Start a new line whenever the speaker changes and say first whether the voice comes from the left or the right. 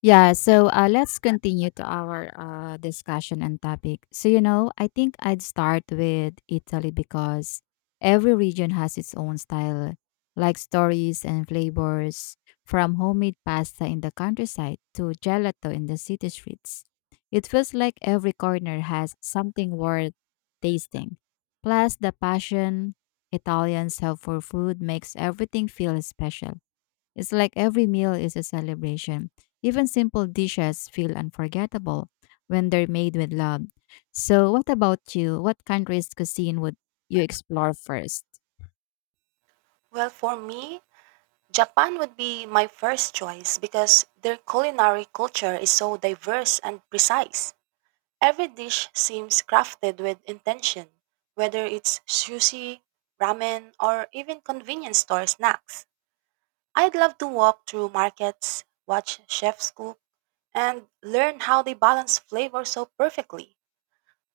left: Yeah, so let's continue to our discussion and topic. So, you know, I think I'd start with Italy because every region has its own style, like stories and flavors, from homemade pasta in the countryside to gelato in the city streets. It feels like every corner has something worth tasting. Plus, the passion Italians have for food makes everything feel special. It's like every meal is a celebration. Even simple dishes feel unforgettable when they're made with love. So, what about you? What country's cuisine would you explore first?
right: Well, for me, Japan would be my first choice because their culinary culture is so diverse and precise. Every dish seems crafted with intention, whether it's sushi, ramen, or even convenience store snacks. I'd love to walk through markets, watch chefs cook, and learn how they balance flavor so perfectly.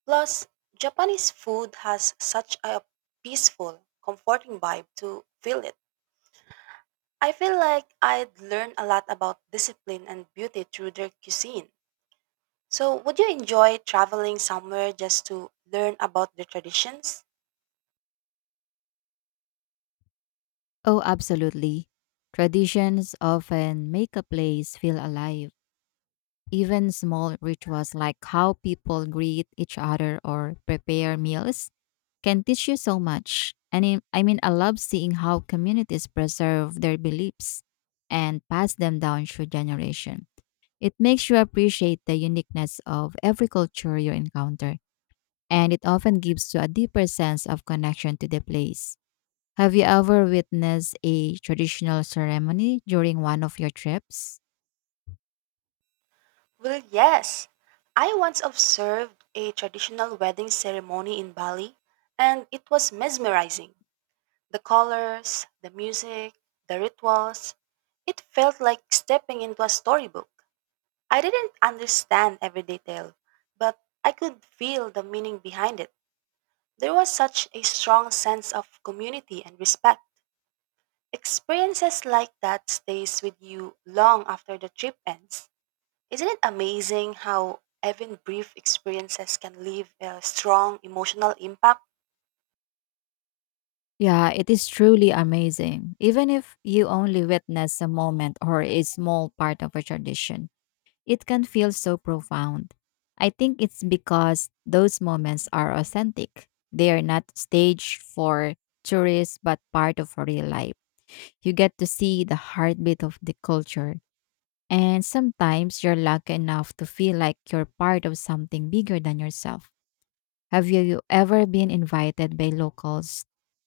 right: Plus, Japanese food has such a peaceful, comforting vibe to feel it. I feel like I'd learn a lot about discipline and beauty through their cuisine. So, would you enjoy traveling somewhere just to learn about their traditions?
left: Oh, absolutely. Traditions often make a place feel alive. Even small rituals like how people greet each other or prepare meals can teach you so much. And I love seeing how communities preserve their beliefs and pass them down through generation. It makes you appreciate the uniqueness of every culture you encounter, and it often gives you a deeper sense of connection to the place. Have you ever witnessed a traditional ceremony during one of your trips?
right: Well, yes. I once observed a traditional wedding ceremony in Bali, and it was mesmerizing. The colors, the music, the rituals, it felt like stepping into a storybook. I didn't understand every detail, but I could feel the meaning behind it. There was such a strong sense of community and respect. Experiences like that stays with you long after the trip ends. Isn't it amazing how even brief experiences can leave a strong emotional impact?
left: Yeah, it is truly amazing. Even if you only witness a moment or a small part of a tradition, it can feel so profound. I think it's because those moments are authentic. They are not staged for tourists, but part of real life. You get to see the heartbeat of the culture. And sometimes you're lucky enough to feel like you're part of something bigger than yourself. Have you ever been invited by locals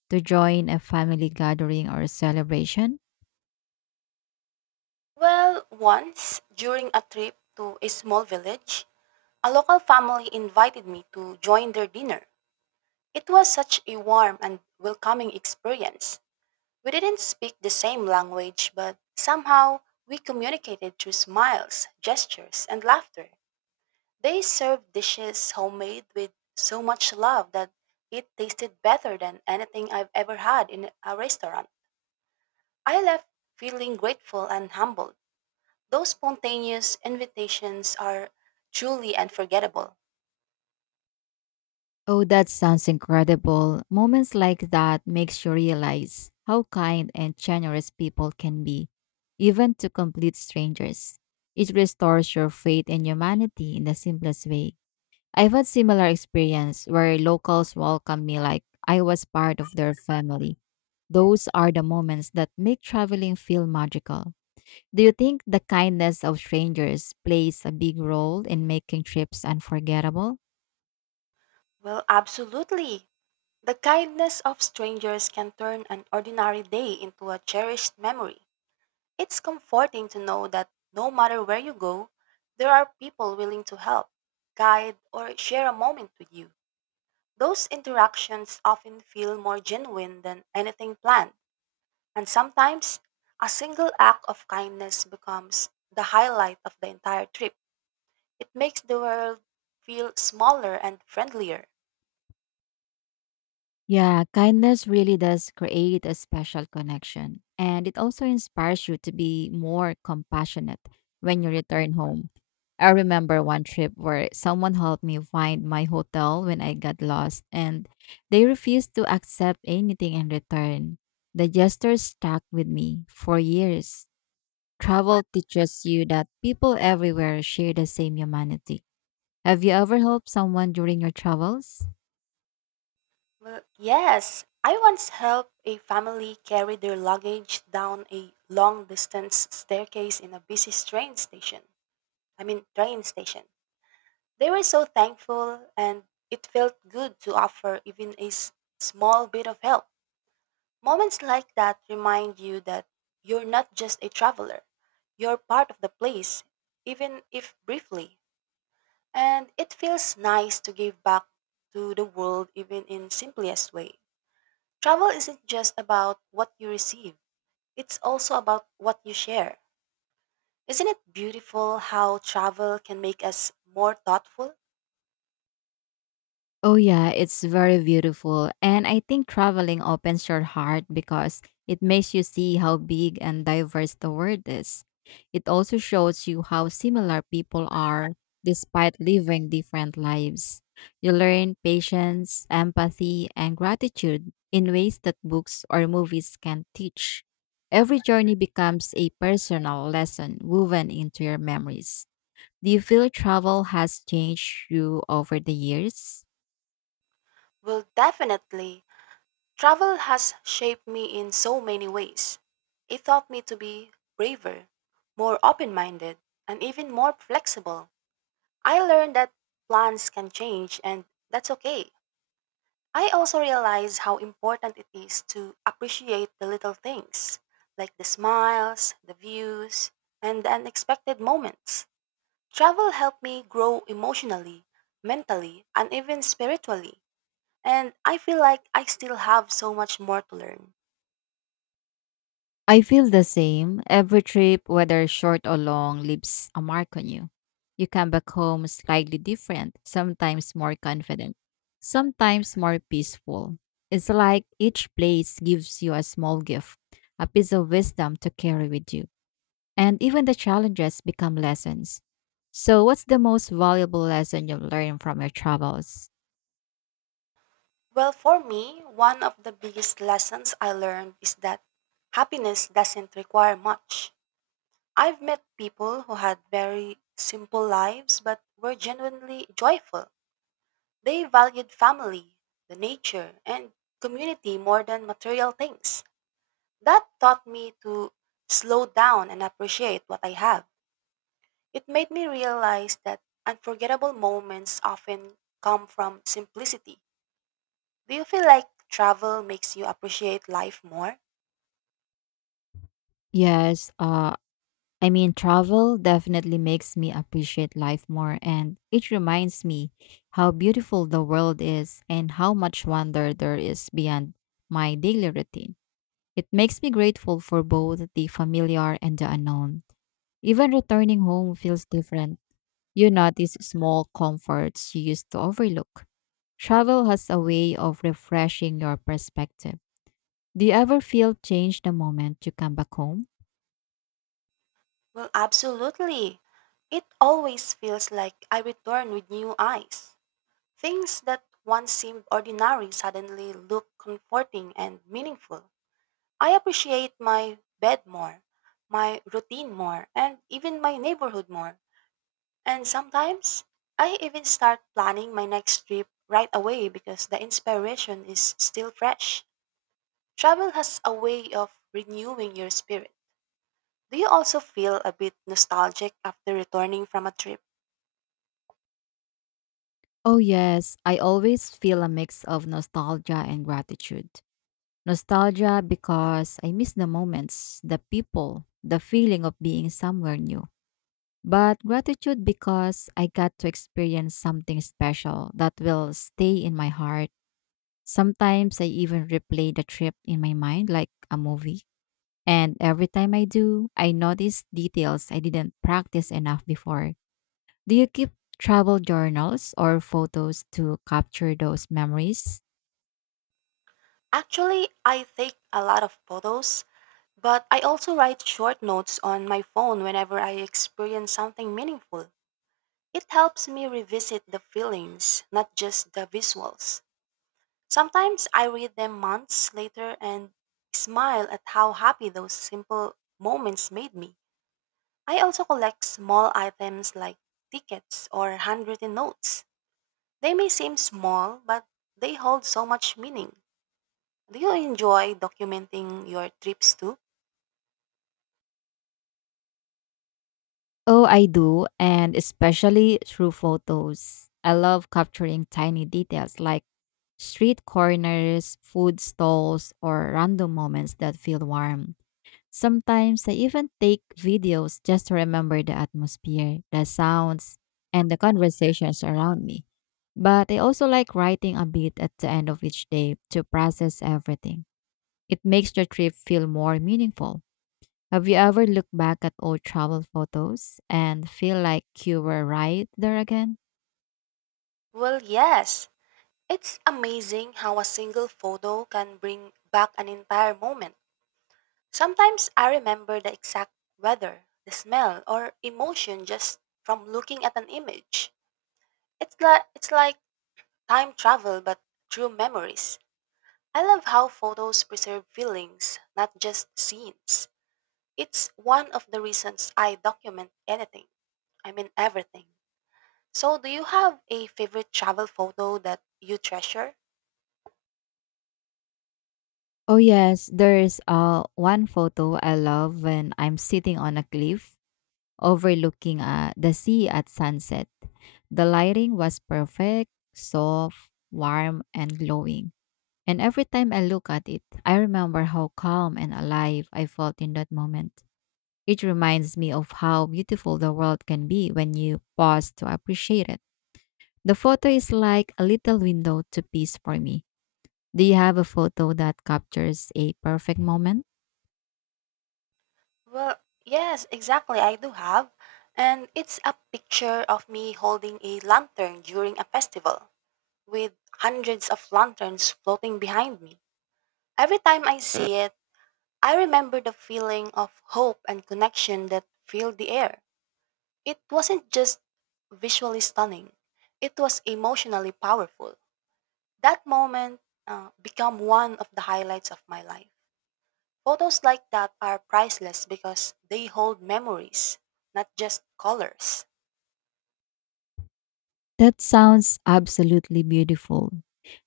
left: to join a family gathering or celebration?
right: Well, once during a trip to a small village, a local family invited me to join their dinner. It was such a warm and welcoming experience. We didn't speak the same language, but somehow we communicated through smiles, gestures, and laughter. They served dishes homemade with so much love that it tasted better than anything I've ever had in a restaurant. I left feeling grateful and humbled. Those spontaneous invitations are truly unforgettable.
left: Oh, that sounds incredible. Moments like that makes you realize how kind and generous people can be, even to complete strangers. It restores your faith in humanity in the simplest way. I've had similar experience where locals welcomed me like I was part of their family. Those are the moments that make traveling feel magical. Do you think the kindness of strangers plays a big role in making trips unforgettable?
right: Well, absolutely. The kindness of strangers can turn an ordinary day into a cherished memory. It's comforting to know that no matter where you go, there are people willing to help, guide, or share a moment with you. Those interactions often feel more genuine than anything planned, and sometimes a single act of kindness becomes the highlight of the entire trip. It makes the world feel smaller and friendlier.
left: Yeah, kindness really does create a special connection, and it also inspires you to be more compassionate when you return home. I remember one trip where someone helped me find my hotel when I got lost, and they refused to accept anything in return. The gesture stuck with me for years. Travel teaches you that people everywhere share the same humanity. Have you ever helped someone during your travels?
right: Well, yes, I once helped a family carry their luggage down a long distance staircase in a busy train station. I mean, train station. They were so thankful, and it felt good to offer even a small bit of help. Moments like that remind you that you're not just a traveler, you're part of the place, even if briefly. And it feels nice to give back to the world, even in simplest way. Travel isn't just about what you receive; it's also about what you share. Isn't it beautiful how travel can make us more thoughtful?
left: Oh, yeah, it's very beautiful. And I think traveling opens your heart because it makes you see how big and diverse the world is. It also shows you how similar people are despite living different lives. You learn patience, empathy, and gratitude in ways that books or movies can not teach. Every journey becomes a personal lesson woven into your memories. Do you feel travel has changed you over the years?
right: Well, definitely. Travel has shaped me in so many ways. It taught me to be braver, more open minded, and even more flexible. I learned that plans can change and that's okay. I also realized how important it is to appreciate the little things, like the smiles, the views, and the unexpected moments. Travel helped me grow emotionally, mentally, and even spiritually. And I feel like I still have so much more to learn.
left: I feel the same. Every trip, whether short or long, leaves a mark on you. You come back home slightly different, sometimes more confident, sometimes more peaceful. It's like each place gives you a small gift, a piece of wisdom to carry with you. And even the challenges become lessons. So, what's the most valuable lesson you've learned from your travels?
right: Well, for me, one of the biggest lessons I learned is that happiness doesn't require much. I've met people who had very simple lives but were genuinely joyful. They valued family, the nature, and community more than material things. That taught me to slow down and appreciate what I have. It made me realize that unforgettable moments often come from simplicity. Do you feel like travel makes you appreciate life more?
left: Yes, travel definitely makes me appreciate life more, and it reminds me how beautiful the world is and how much wonder there is beyond my daily routine. It makes me grateful for both the familiar and the unknown. Even returning home feels different. You notice small comforts you used to overlook. Travel has a way of refreshing your perspective. Do you ever feel changed the moment you come back home?
right: Well, absolutely. It always feels like I return with new eyes. Things that once seemed ordinary suddenly look comforting and meaningful. I appreciate my bed more, my routine more, and even my neighborhood more. And sometimes I even start planning my next trip right away because the inspiration is still fresh. Travel has a way of renewing your spirit. Do you also feel a bit nostalgic after returning from a trip?
left: Oh, yes. I always feel a mix of nostalgia and gratitude. Nostalgia because I miss the moments, the people, the feeling of being somewhere new. But gratitude because I got to experience something special that will stay in my heart. Sometimes I even replay the trip in my mind like a movie. And every time I do, I notice details I didn't practice enough before. Do you keep travel journals or photos to capture those memories?
right: Actually, I take a lot of photos, but I also write short notes on my phone whenever I experience something meaningful. It helps me revisit the feelings, not just the visuals. Sometimes I read them months later and smile at how happy those simple moments made me. I also collect small items like tickets or handwritten notes. They may seem small, but they hold so much meaning. Do you enjoy documenting your trips too?
left: Oh, I do, and especially through photos. I love capturing tiny details like street corners, food stalls, or random moments that feel warm. Sometimes I even take videos just to remember the atmosphere, the sounds, and the conversations around me. But I also like writing a bit at the end of each day to process everything. It makes the trip feel more meaningful. Have you ever looked back at old travel photos and feel like you were right there again?
right: Well, yes. It's amazing how a single photo can bring back an entire moment. Sometimes I remember the exact weather, the smell, or emotion just from looking at an image. It's like time travel but through memories. I love how photos preserve feelings, not just scenes. It's one of the reasons I document anything. I mean everything. So do you have a favorite travel photo that you treasure?
left: Oh yes, there is one photo I love when I'm sitting on a cliff overlooking the sea at sunset. The lighting was perfect, soft, warm, and glowing. And every time I look at it, I remember how calm and alive I felt in that moment. It reminds me of how beautiful the world can be when you pause to appreciate it. The photo is like a little window to peace for me. Do you have a photo that captures a perfect moment?
right: Well, yes, exactly. I do have. And it's a picture of me holding a lantern during a festival. With hundreds of lanterns floating behind me. Every time I see it, I remember the feeling of hope and connection that filled the air. It wasn't just visually stunning, it was emotionally powerful. That moment became one of the highlights of my life. Photos like that are priceless because they hold memories, not just colors.
left: That sounds absolutely beautiful.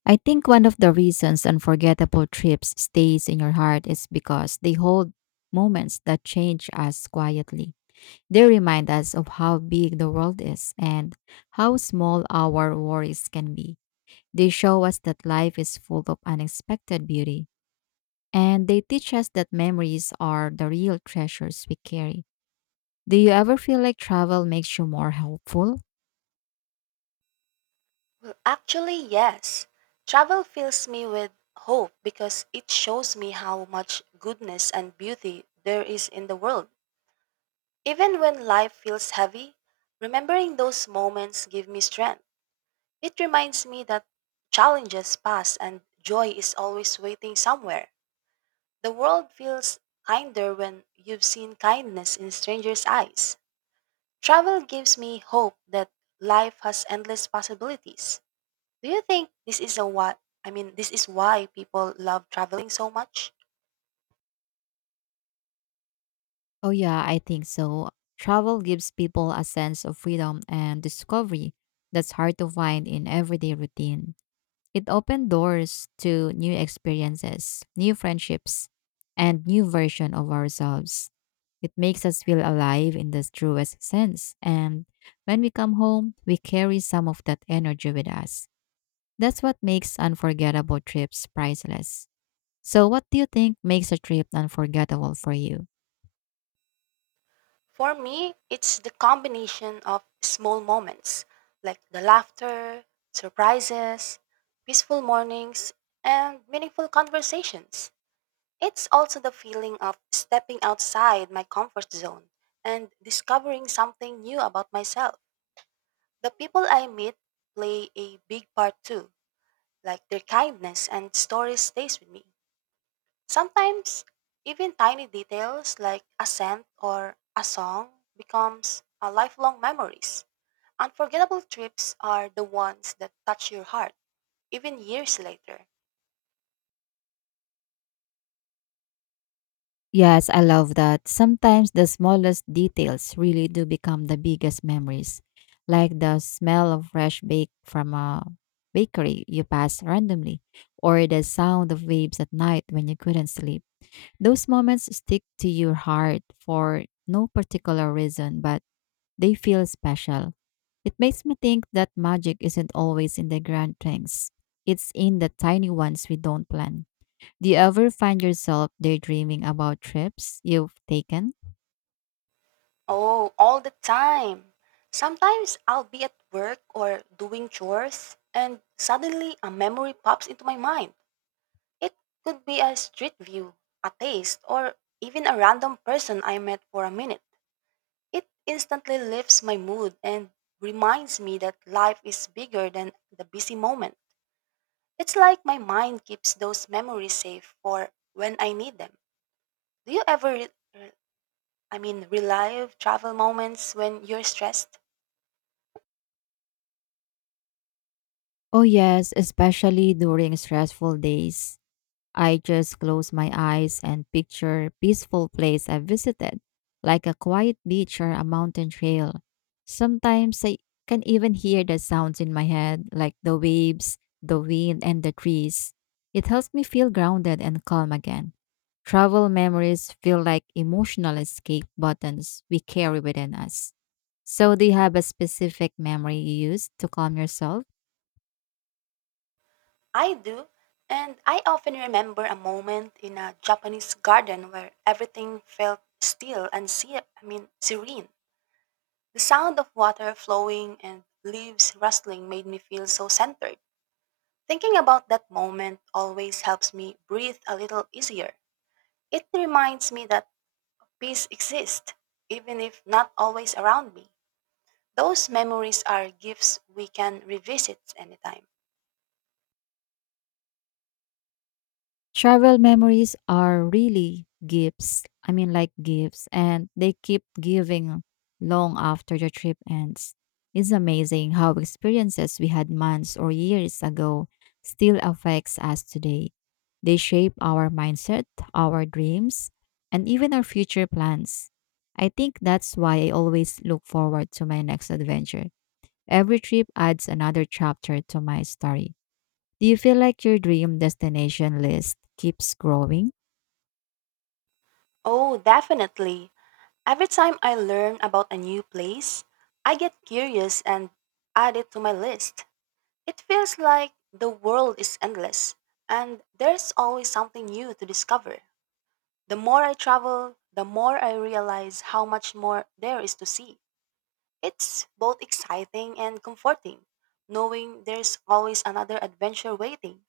left: I think one of the reasons unforgettable trips stays in your heart is because they hold moments that change us quietly. They remind us of how big the world is and how small our worries can be. They show us that life is full of unexpected beauty, and they teach us that memories are the real treasures we carry. Do you ever feel like travel makes you more helpful?
right: Well, actually, yes. Travel fills me with hope because it shows me how much goodness and beauty there is in the world. Even when life feels heavy, remembering those moments give me strength. It reminds me that challenges pass and joy is always waiting somewhere. The world feels kinder when you've seen kindness in strangers' eyes. Travel gives me hope that life has endless possibilities. Do you think this is a what I mean this is why people love traveling so much?
left: Oh, yeah, I think so. Travel gives people a sense of freedom and discovery that's hard to find in everyday routine. It opened doors to new experiences, new friendships, and new version of ourselves. It makes us feel alive in the truest sense. And when we come home, we carry some of that energy with us. That's what makes unforgettable trips priceless. So, what do you think makes a trip unforgettable for you?
right: For me, it's the combination of small moments like the laughter, surprises, peaceful mornings, and meaningful conversations. It's also the feeling of stepping outside my comfort zone and discovering something new about myself. The people I meet play a big part too, like their kindness and stories stays with me. Sometimes, even tiny details like a scent or a song becomes a lifelong memories. Unforgettable trips are the ones that touch your heart even years later.
left: Yes, I love that. Sometimes the smallest details really do become the biggest memories, like the smell of fresh bake from a bakery you pass randomly, or the sound of waves at night when you couldn't sleep. Those moments stick to your heart for no particular reason, but they feel special. It makes me think that magic isn't always in the grand things, it's in the tiny ones we don't plan. Do you ever find yourself daydreaming about trips you've taken?
right: Oh, all the time. Sometimes I'll be at work or doing chores and suddenly a memory pops into my mind. It could be a street view, a taste, or even a random person I met for a minute. It instantly lifts my mood and reminds me that life is bigger than the busy moment. It's like my mind keeps those memories safe for when I need them. Do you ever, re- I mean, relive travel moments when you're stressed?
left: Oh, yes, especially during stressful days. I just close my eyes and picture peaceful place I visited, like a quiet beach or a mountain trail. Sometimes I can even hear the sounds in my head, like the waves, the wind, and the trees. It helps me feel grounded and calm again. Travel memories feel like emotional escape buttons we carry within us. So, do you have a specific memory you use to calm yourself?
right: I do, and I often remember a moment in a Japanese garden where everything felt still and I mean, serene. The sound of water flowing and leaves rustling made me feel so centered. Thinking about that moment always helps me breathe a little easier. It reminds me that peace exists, even if not always around me. Those memories are gifts we can revisit anytime.
left: Travel memories are really gifts. I mean, like gifts, and they keep giving long after the trip ends. It's amazing how experiences we had months or years ago still affects us today. They shape our mindset, our dreams, and even our future plans. I think that's why I always look forward to my next adventure. Every trip adds another chapter to my story. Do you feel like your dream destination list keeps growing?
right: Oh, definitely. Every time I learn about a new place, I get curious and add it to my list. It feels like the world is endless and there's always something new to discover. The more I travel, the more I realize how much more there is to see. It's both exciting and comforting, knowing there's always another adventure waiting.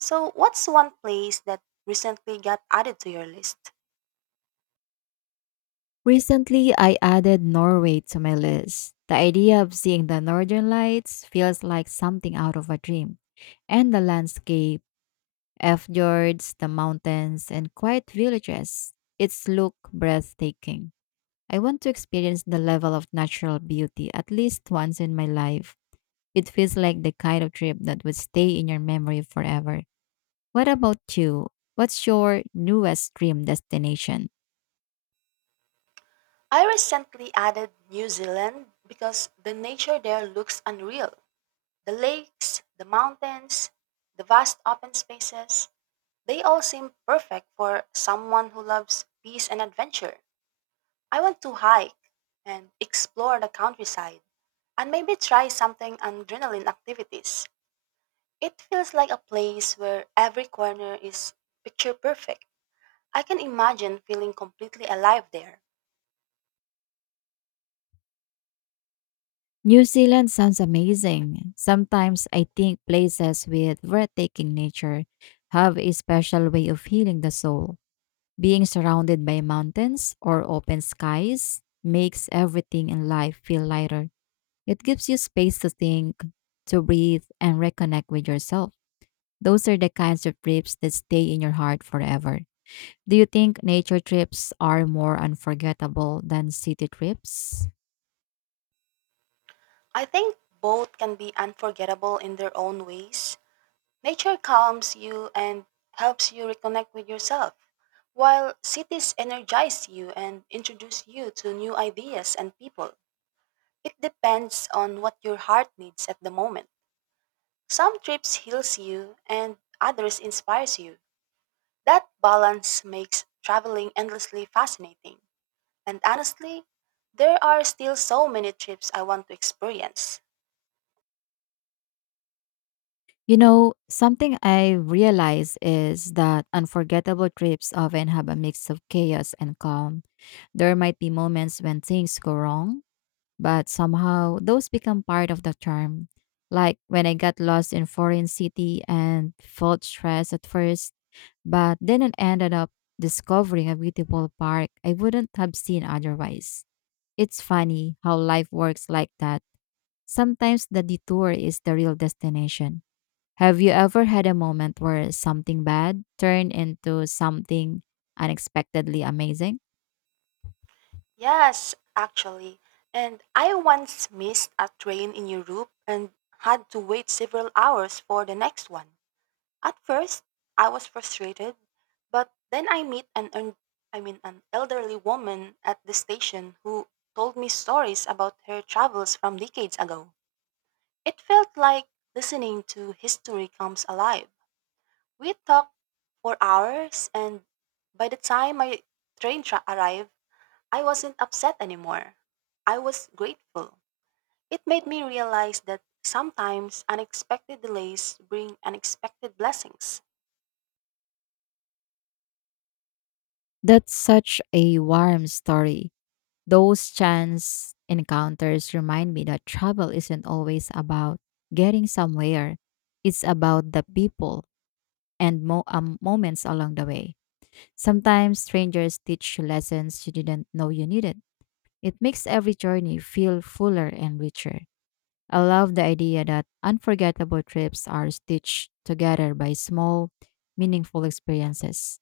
right: So, what's one place that recently got added to your list?
left: Recently, I added Norway to my list. The idea of seeing the northern lights feels like something out of a dream. And the landscape, fjords, the mountains, and quiet villages, it's look breathtaking. I want to experience the level of natural beauty at least once in my life. It feels like the kind of trip that would stay in your memory forever. What about you? What's your newest dream destination?
right: I recently added New Zealand because the nature there looks unreal. The lakes, the mountains, the vast open spaces, they all seem perfect for someone who loves peace and adventure. I want to hike and explore the countryside and maybe try something on adrenaline activities. It feels like a place where every corner is picture perfect. I can imagine feeling completely alive there.
left: New Zealand sounds amazing. Sometimes I think places with breathtaking nature have a special way of healing the soul. Being surrounded by mountains or open skies makes everything in life feel lighter. It gives you space to think, to breathe, and reconnect with yourself. Those are the kinds of trips that stay in your heart forever. Do you think nature trips are more unforgettable than city trips?
right: I think both can be unforgettable in their own ways. Nature calms you and helps you reconnect with yourself, while cities energize you and introduce you to new ideas and people. It depends on what your heart needs at the moment. Some trips heals you and others inspires you. That balance makes traveling endlessly fascinating. And honestly, there are still so many trips I want to experience.
left: You know, something I realize is that unforgettable trips often have a mix of chaos and calm. There might be moments when things go wrong, but somehow those become part of the charm. Like when I got lost in foreign city and felt stressed at first, but then I ended up discovering a beautiful park I wouldn't have seen otherwise. It's funny how life works like that. Sometimes the detour is the real destination. Have you ever had a moment where something bad turned into something unexpectedly amazing?
right: Yes, actually. And I once missed a train in Europe and had to wait several hours for the next one. At first, I was frustrated, but then I met an I mean an elderly woman at the station who told me stories about her travels from decades ago. It felt like listening to history comes alive. We talked for hours and by the time my arrived, I wasn't upset anymore. I was grateful. It made me realize that sometimes unexpected delays bring unexpected blessings.
left: That's such a warm story. Those chance encounters remind me that travel isn't always about getting somewhere, it's about the people and moments along the way. Sometimes strangers teach you lessons you didn't know you needed. It makes every journey feel fuller and richer. I love the idea that unforgettable trips are stitched together by small, meaningful experiences.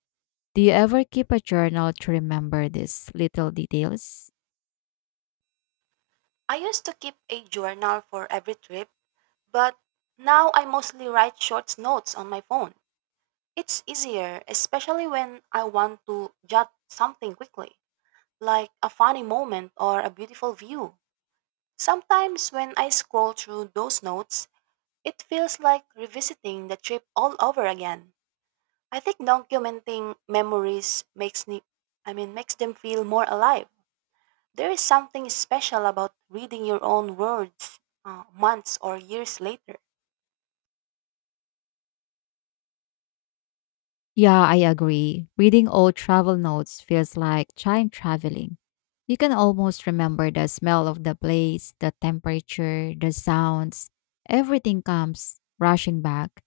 left: Do you ever keep a journal to remember these little details?
right: I used to keep a journal for every trip, but now I mostly write short notes on my phone. It's easier, especially when I want to jot something quickly, like a funny moment or a beautiful view. Sometimes when I scroll through those notes, it feels like revisiting the trip all over again. I think documenting memories makes me I mean makes them feel more alive. There is something special about reading your own words months or years later.
left: Yeah, I agree. Reading old travel notes feels like time traveling. You can almost remember the smell of the place, the temperature, the sounds. Everything comes rushing back.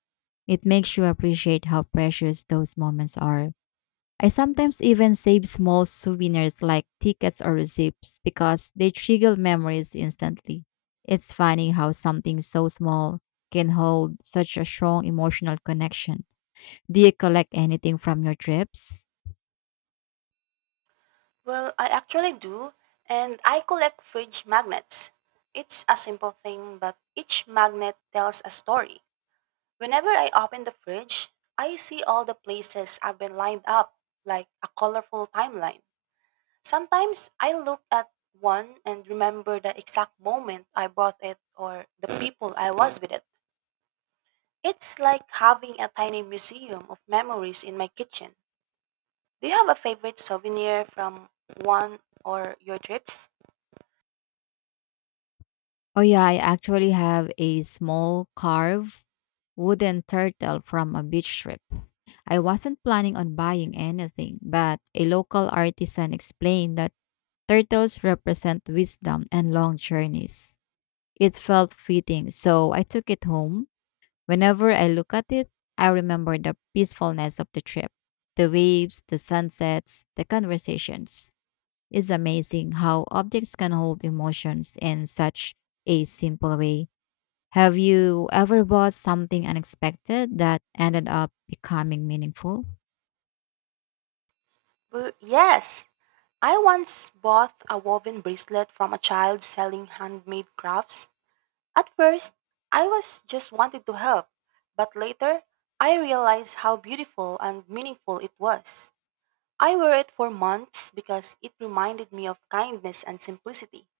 left: It makes you appreciate how precious those moments are. I sometimes even save small souvenirs like tickets or receipts because they trigger memories instantly. It's funny how something so small can hold such a strong emotional connection. Do you collect anything from your trips?
right: Well, I actually do, and I collect fridge magnets. It's a simple thing, but each magnet tells a story. Whenever I open the fridge, I see all the places I've been lined up, like a colorful timeline. Sometimes I look at one and remember the exact moment I bought it or the people I was with it. It's like having a tiny museum of memories in my kitchen. Do you have a favorite souvenir from one or your trips?
left: Oh yeah, I actually have a small carved wooden turtle from a beach trip. I wasn't planning on buying anything, but a local artisan explained that turtles represent wisdom and long journeys. It felt fitting, so I took it home. Whenever I look at it, I remember the peacefulness of the trip, the waves, the sunsets, the conversations. It's amazing how objects can hold emotions in such a simple way. Have you ever bought something unexpected that ended up becoming meaningful?
right: Yes, I once bought a woven bracelet from a child selling handmade crafts. At first, I was just wanted to help, but later, I realized how beautiful and meaningful it was. I wore it for months because it reminded me of kindness and simplicity.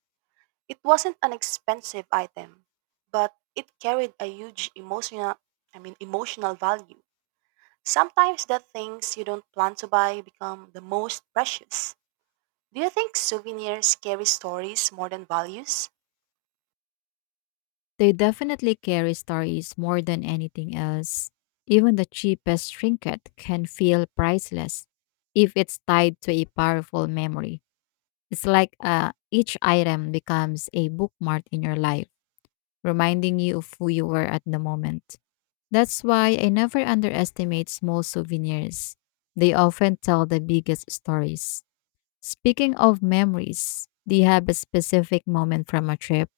right: It wasn't an expensive item, but it carried a huge emotional I mean emotional value. Sometimes the things you don't plan to buy become the most precious. Do you think souvenirs carry stories more than values?
left: They definitely carry stories more than anything else. Even the cheapest trinket can feel priceless if it's tied to a powerful memory. It's like each item becomes a bookmark in your life, reminding you of who you were at the moment. That's why I never underestimate small souvenirs. They often tell the biggest stories. Speaking of memories, do you have a specific moment from a trip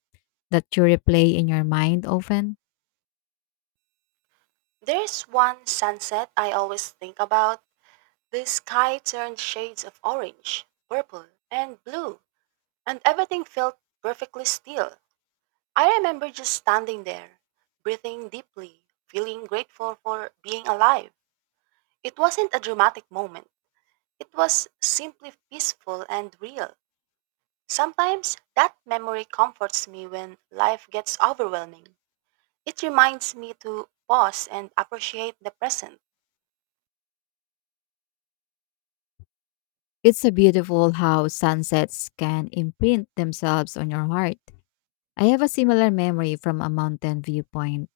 left: that you replay in your mind often?
right: There's one sunset I always think about. The sky turned shades of orange, purple, and blue, and everything felt perfectly still. I remember just standing there, breathing deeply, feeling grateful for being alive. It wasn't a dramatic moment. It was simply peaceful and real. Sometimes that memory comforts me when life gets overwhelming. It reminds me to pause and appreciate the present.
left: It's a beautiful how sunsets can imprint themselves on your heart. I have a similar memory from a mountain viewpoint.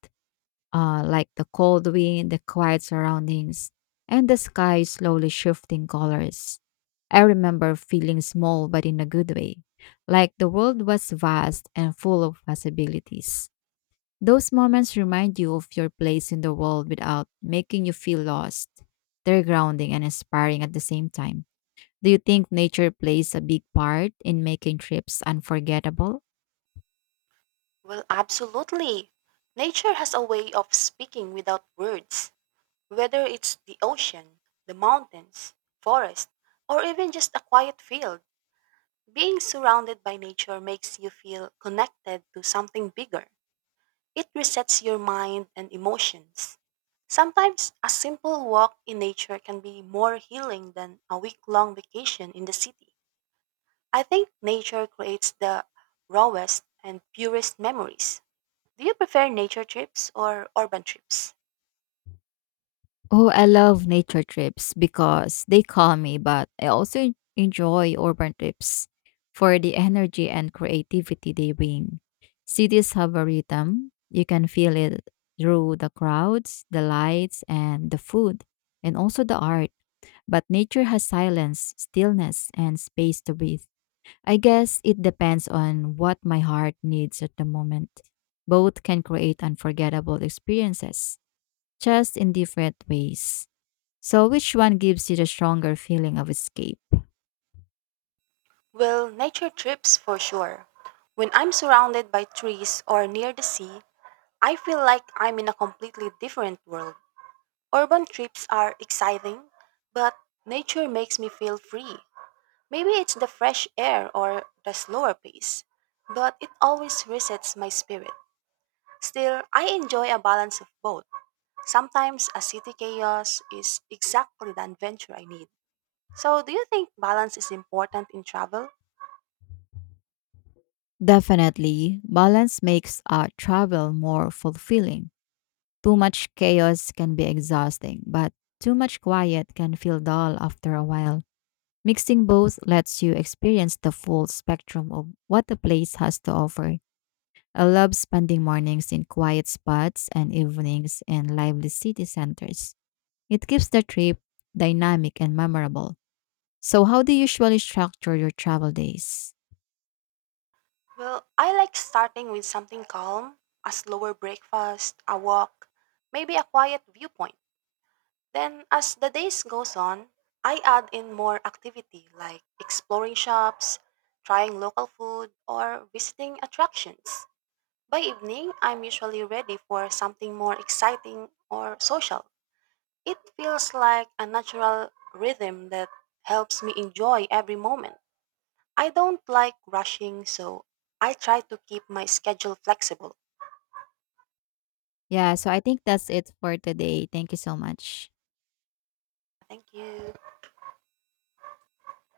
left: Like the cold wind, the quiet surroundings, and the sky slowly shifting colors. I remember feeling small, but in a good way, like the world was vast and full of possibilities. Those moments remind you of your place in the world without making you feel lost. They're grounding and inspiring at the same time. Do you think nature plays a big part in making trips unforgettable?
right: Well, absolutely. Nature has a way of speaking without words, whether it's the ocean, the mountains, forest, or even just a quiet field. Being surrounded by nature makes you feel connected to something bigger. It resets your mind and emotions. Sometimes a simple walk in nature can be more healing than a week long vacation in the city. I think nature creates the rawest and purest memories. Do you prefer nature trips or urban trips?
left: Oh, I love nature trips because they calm me, but I also enjoy urban trips for the energy and creativity they bring. Cities have a rhythm. You can feel it through the crowds, the lights, and the food, and also the art. But nature has silence, stillness, and space to breathe. I guess it depends on what my heart needs at the moment. Both can create unforgettable experiences, just in different ways. So, which one gives you the stronger feeling of escape?
right: Well, nature trips for sure. When I'm surrounded by trees or near the sea, I feel like I'm in a completely different world. Urban trips are exciting, but nature makes me feel free. Maybe it's the fresh air or the slower pace, but it always resets my spirit. Still, I enjoy a balance of both. Sometimes a city chaos is exactly the adventure I need. So, do you think balance is important in travel?
left: Definitely, balance makes our travel more fulfilling. Too much chaos can be exhausting, but too much quiet can feel dull after a while. Mixing both lets you experience the full spectrum of what the place has to offer. I love spending mornings in quiet spots and evenings in lively city centers. It keeps the trip dynamic and memorable. So, how do you usually structure your travel days?
right: Well, I like starting with something calm, a slower breakfast, a walk, maybe a quiet viewpoint. Then, as the days goes on, I add in more activity like exploring shops, trying local food, or visiting attractions. By evening, I'm usually ready for something more exciting or social. It feels like a natural rhythm that helps me enjoy every moment. I don't like rushing, so I try to keep my schedule flexible.
left: Yeah, so I think that's it for today. Thank you so much.
right: Thank you.